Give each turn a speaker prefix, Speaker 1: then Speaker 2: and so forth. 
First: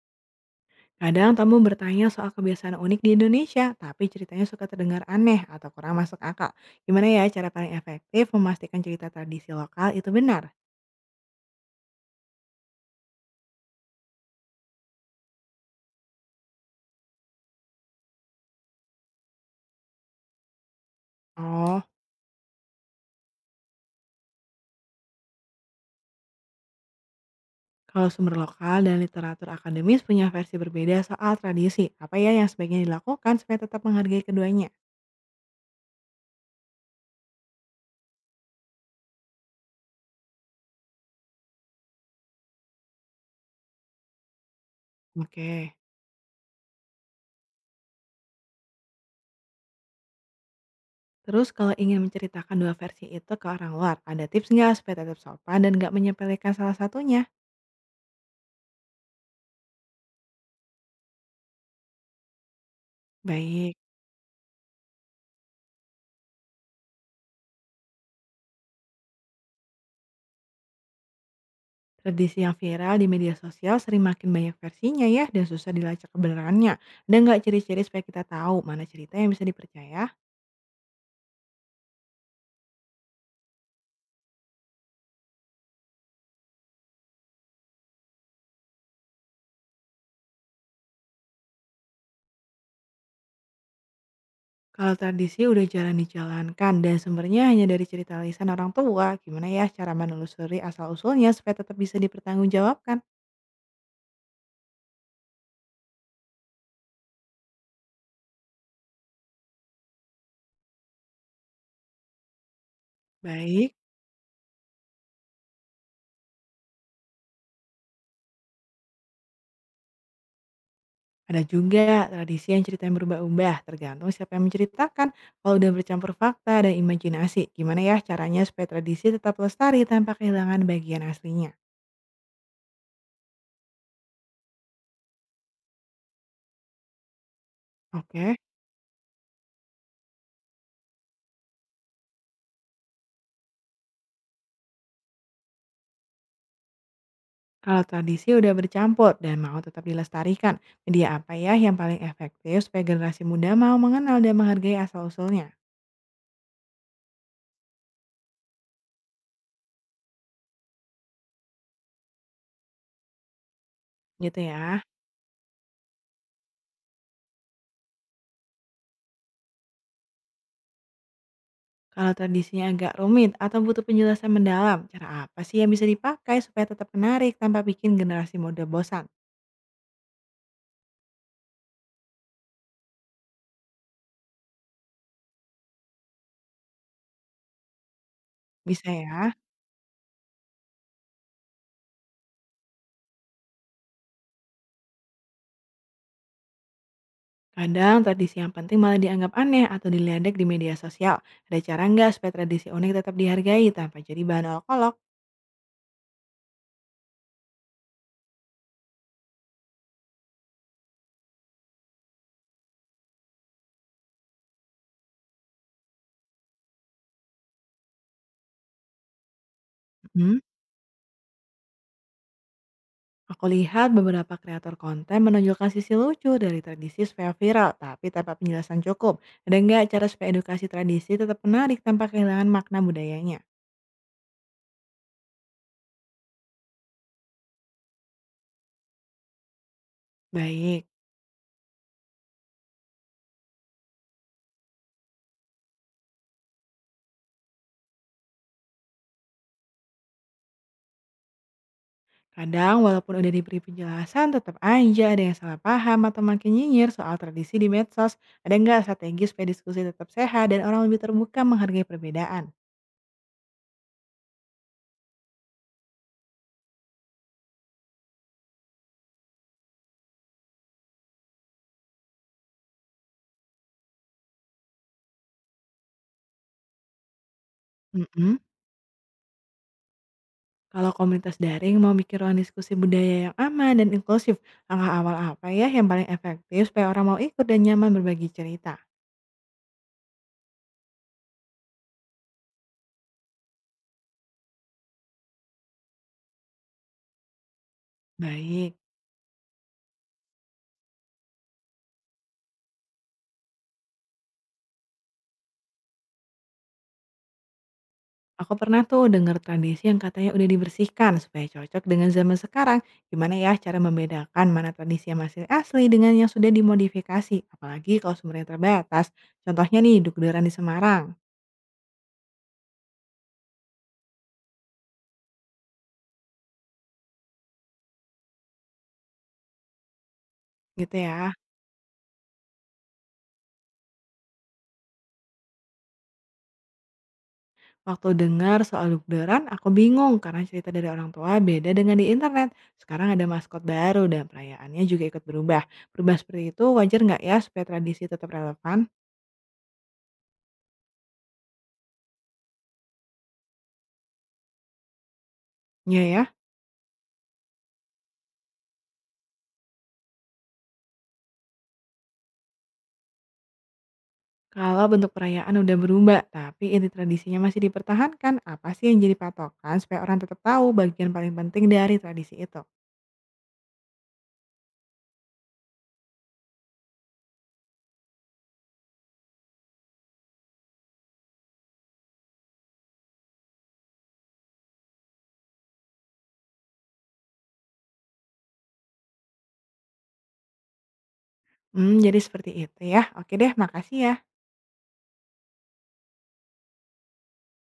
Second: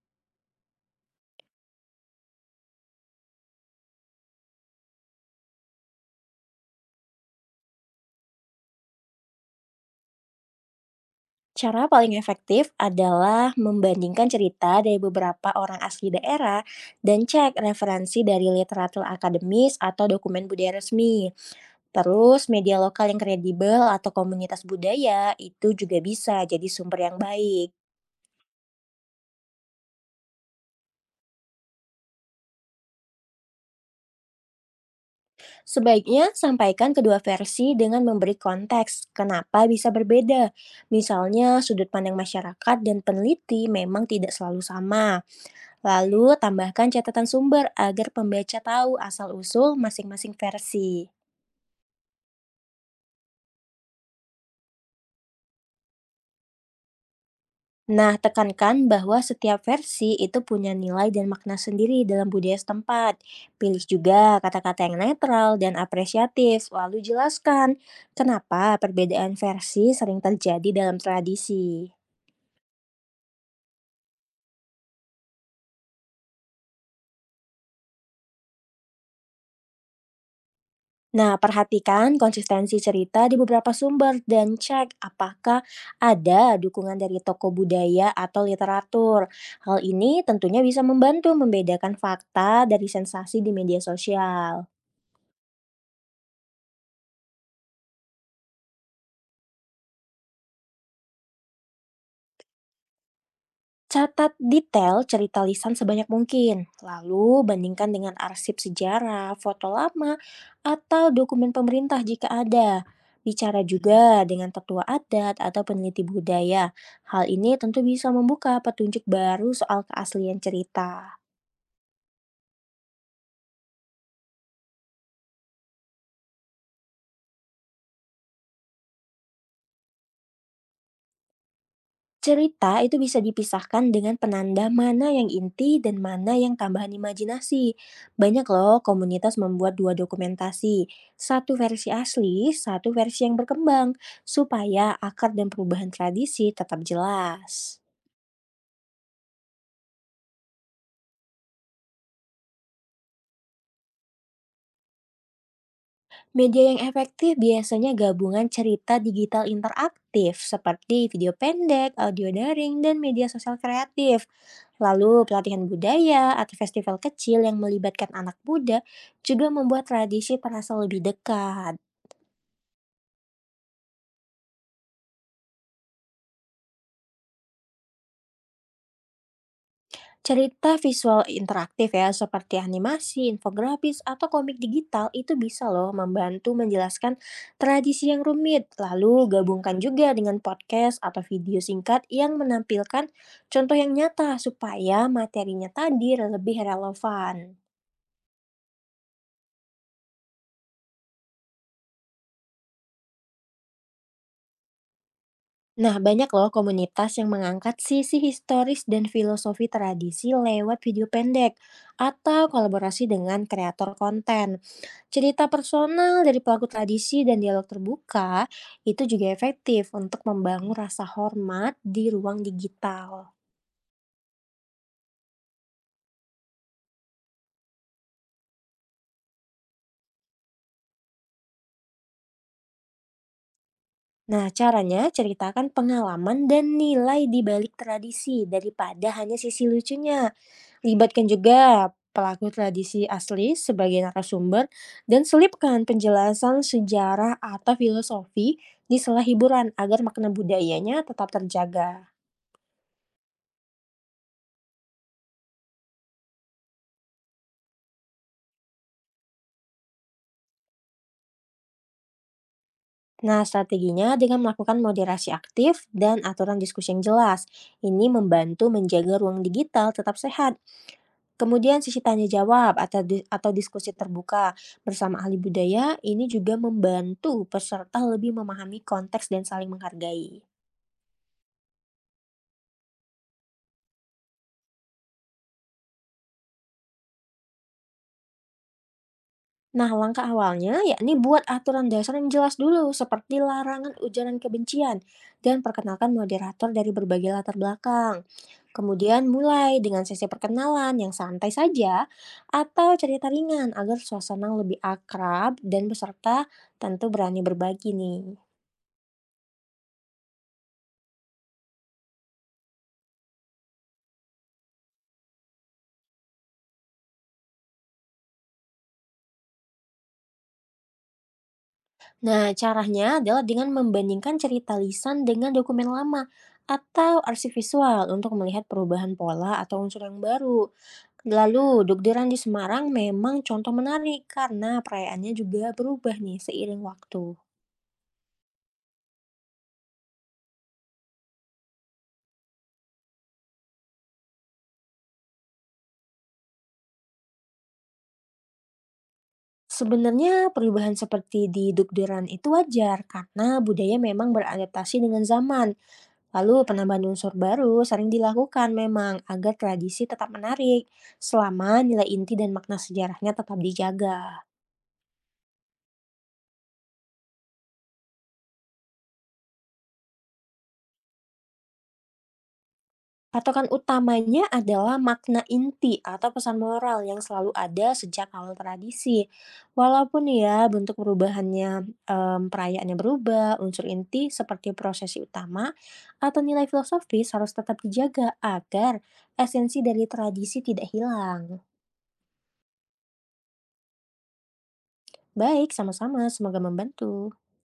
Speaker 1: Kadang tamu bertanya soal kebiasaan unik di Indonesia, tapi ceritanya suka terdengar aneh atau kurang masuk akal. Gimana ya cara paling efektif memastikan cerita tradisi lokal itu benar?
Speaker 2: Cara paling efektif adalah membandingkan cerita dari beberapa orang asli daerah dan cek referensi dari literatur akademis atau dokumen budaya resmi.
Speaker 1: Oh,
Speaker 2: Terus, media lokal yang kredibel atau komunitas budaya itu juga bisa jadi sumber yang baik.
Speaker 1: kalau sumber lokal dan literatur akademis punya versi berbeda soal tradisi, apa ya yang sebaiknya dilakukan supaya tetap menghargai keduanya?
Speaker 2: Sebaiknya, sampaikan kedua versi dengan memberi konteks kenapa bisa berbeda. Misalnya, sudut pandang masyarakat dan peneliti memang tidak selalu sama.
Speaker 1: Oke.
Speaker 2: Lalu tambahkan catatan sumber agar pembaca tahu asal-usul masing-masing versi.
Speaker 1: Terus kalau ingin menceritakan dua versi itu ke orang luar, ada tips nggak supaya tetap sopan dan nggak menyepelekan salah satunya?
Speaker 2: Nah, tekankan bahwa setiap versi itu punya nilai dan makna sendiri dalam budaya setempat.
Speaker 1: Baik.
Speaker 2: Pilih juga kata-kata yang netral dan apresiatif, lalu jelaskan kenapa perbedaan versi sering terjadi dalam tradisi.
Speaker 1: Tradisi yang viral di media sosial sering makin banyak versinya ya dan susah dilacak kebenarannya. Ada nggak ciri-ciri supaya kita tahu mana cerita yang bisa dipercaya?
Speaker 2: Nah, perhatikan konsistensi cerita di beberapa sumber dan cek apakah ada dukungan dari toko budaya atau literatur. Hal ini tentunya bisa membantu membedakan fakta dari sensasi di media sosial.
Speaker 1: Kalau tradisi udah jarang dijalankan dan sumbernya hanya dari cerita lisan orang tua, gimana ya cara menelusuri asal-usulnya supaya tetap bisa dipertanggungjawabkan?
Speaker 2: Catat detail cerita lisan sebanyak mungkin, lalu bandingkan dengan arsip sejarah, foto lama, atau dokumen pemerintah jika ada. Bicara
Speaker 1: Baik,
Speaker 2: juga dengan tetua adat atau peneliti budaya. Hal ini tentu bisa membuka petunjuk baru soal keaslian cerita.
Speaker 1: ada juga tradisi yang ceritanya berubah-ubah tergantung siapa yang menceritakan. Kalau udah bercampur fakta dan imajinasi, gimana ya caranya supaya tradisi tetap lestari tanpa kehilangan bagian aslinya?
Speaker 2: Cerita itu bisa dipisahkan dengan penanda mana yang inti dan mana yang tambahan imajinasi.
Speaker 1: Oke,
Speaker 2: Banyak loh komunitas membuat dua dokumentasi, satu versi asli, satu versi yang berkembang, supaya akar dan perubahan tradisi tetap jelas.
Speaker 1: kalau tradisi udah bercampur dan mau tetap dilestarikan, media apa ya yang paling efektif supaya generasi muda mau mengenal dan menghargai asal-usulnya?
Speaker 2: Media yang efektif biasanya gabungan cerita digital interaktif seperti video pendek, audio daring, dan media sosial kreatif.
Speaker 1: Gitu ya.
Speaker 2: Lalu pelatihan budaya atau festival kecil yang melibatkan anak muda juga membuat tradisi terasa lebih dekat.
Speaker 1: Kalau tradisinya agak rumit atau butuh penjelasan mendalam, cara apa sih yang bisa dipakai supaya tetap menarik tanpa bikin generasi muda bosan?
Speaker 2: Cerita visual interaktif ya, seperti animasi, infografis, atau komik digital itu bisa loh membantu menjelaskan tradisi yang rumit.
Speaker 1: Bisa ya.
Speaker 2: Lalu gabungkan juga dengan podcast atau video singkat yang menampilkan contoh yang nyata supaya materinya tadi lebih relevan.
Speaker 1: Kadang tradisi yang penting malah dianggap aneh atau diledek di media sosial. Ada cara nggak supaya tradisi unik tetap dihargai tanpa jadi bahan olok-olok?
Speaker 2: Nah, banyak loh komunitas yang mengangkat sisi historis dan filosofi tradisi lewat video pendek atau kolaborasi dengan kreator konten. Cerita personal dari pelaku tradisi dan dialog terbuka itu juga efektif untuk
Speaker 1: Hmm?
Speaker 2: membangun rasa hormat di ruang digital.
Speaker 1: Aku lihat beberapa kreator konten menonjolkan sisi lucu dari tradisi supaya viral, tapi tanpa penjelasan cukup. Ada nggak cara supaya edukasi tradisi tetap menarik tanpa kehilangan makna budayanya?
Speaker 2: Nah, caranya ceritakan pengalaman dan nilai di balik tradisi daripada hanya sisi lucunya.
Speaker 1: Baik,
Speaker 2: Libatkan juga pelaku tradisi asli sebagai narasumber dan selipkan penjelasan sejarah atau filosofi di sela hiburan agar makna budayanya tetap terjaga.
Speaker 1: kadang walaupun udah diberi penjelasan, tetap aja ada yang salah paham atau makin nyinyir soal tradisi di medsos. Ada nggak strategi supaya diskusi tetap sehat dan orang lebih terbuka menghargai perbedaan?
Speaker 2: Nah, strateginya dengan melakukan moderasi aktif dan aturan diskusi yang jelas. Ini membantu menjaga ruang digital tetap sehat. Kemudian sisi tanya jawab atau diskusi terbuka bersama ahli budaya ini juga membantu peserta lebih
Speaker 1: Mm.
Speaker 2: memahami konteks dan saling menghargai.
Speaker 1: Kalau komunitas daring mau bikin ruang diskusi budaya yang aman dan inklusif, langkah awal apa ya yang paling efektif supaya orang mau ikut dan nyaman berbagi cerita?
Speaker 2: Nah, langkah awalnya yakni buat aturan dasar yang jelas dulu, seperti larangan ujaran kebencian dan perkenalkan moderator dari berbagai latar belakang.
Speaker 1: Baik,
Speaker 2: Kemudian mulai dengan sesi perkenalan yang santai saja atau cerita ringan agar suasana lebih akrab dan peserta tentu berani berbagi nih.
Speaker 1: aku pernah tuh dengar tradisi yang katanya udah dibersihkan supaya cocok dengan zaman sekarang. Gimana ya cara membedakan mana tradisi yang masih asli dengan yang sudah dimodifikasi, apalagi kalau sumbernya terbatas. Contohnya nih, dukderan di Semarang.
Speaker 2: Nah, caranya adalah dengan membandingkan cerita lisan dengan dokumen lama atau arsip visual untuk melihat perubahan pola atau unsur yang baru.
Speaker 1: Gitu ya.
Speaker 2: Lalu, dugderan di Semarang memang contoh menarik karena perayaannya juga berubah nih seiring waktu.
Speaker 1: Waktu dengar soal dugderan, aku bingung karena cerita dari orang tua beda dengan di internet. Sekarang ada maskot baru dan perayaannya juga ikut berubah. Berubah seperti itu wajar nggak ya supaya tradisi tetap relevan?
Speaker 2: Sebenarnya perubahan seperti di dugderan itu wajar karena budaya memang beradaptasi dengan zaman.
Speaker 1: Iya ya,
Speaker 2: Lalu penambahan unsur baru sering dilakukan memang agar tradisi tetap menarik selama nilai inti dan makna sejarahnya tetap dijaga.
Speaker 1: kalau bentuk perayaan udah berubah, tapi inti tradisinya masih dipertahankan, apa sih yang jadi patokan supaya orang tetap tahu bagian paling penting dari tradisi itu?
Speaker 2: Patokan utamanya adalah makna inti atau pesan moral yang selalu ada sejak awal tradisi. Walaupun ya bentuk perubahannya, perayaannya berubah, unsur inti seperti prosesi utama atau nilai filosofis harus tetap dijaga agar esensi dari tradisi tidak hilang.
Speaker 1: Hmm, jadi seperti itu ya. Oke deh, makasih ya.
Speaker 2: Baik, sama-sama, semoga membantu.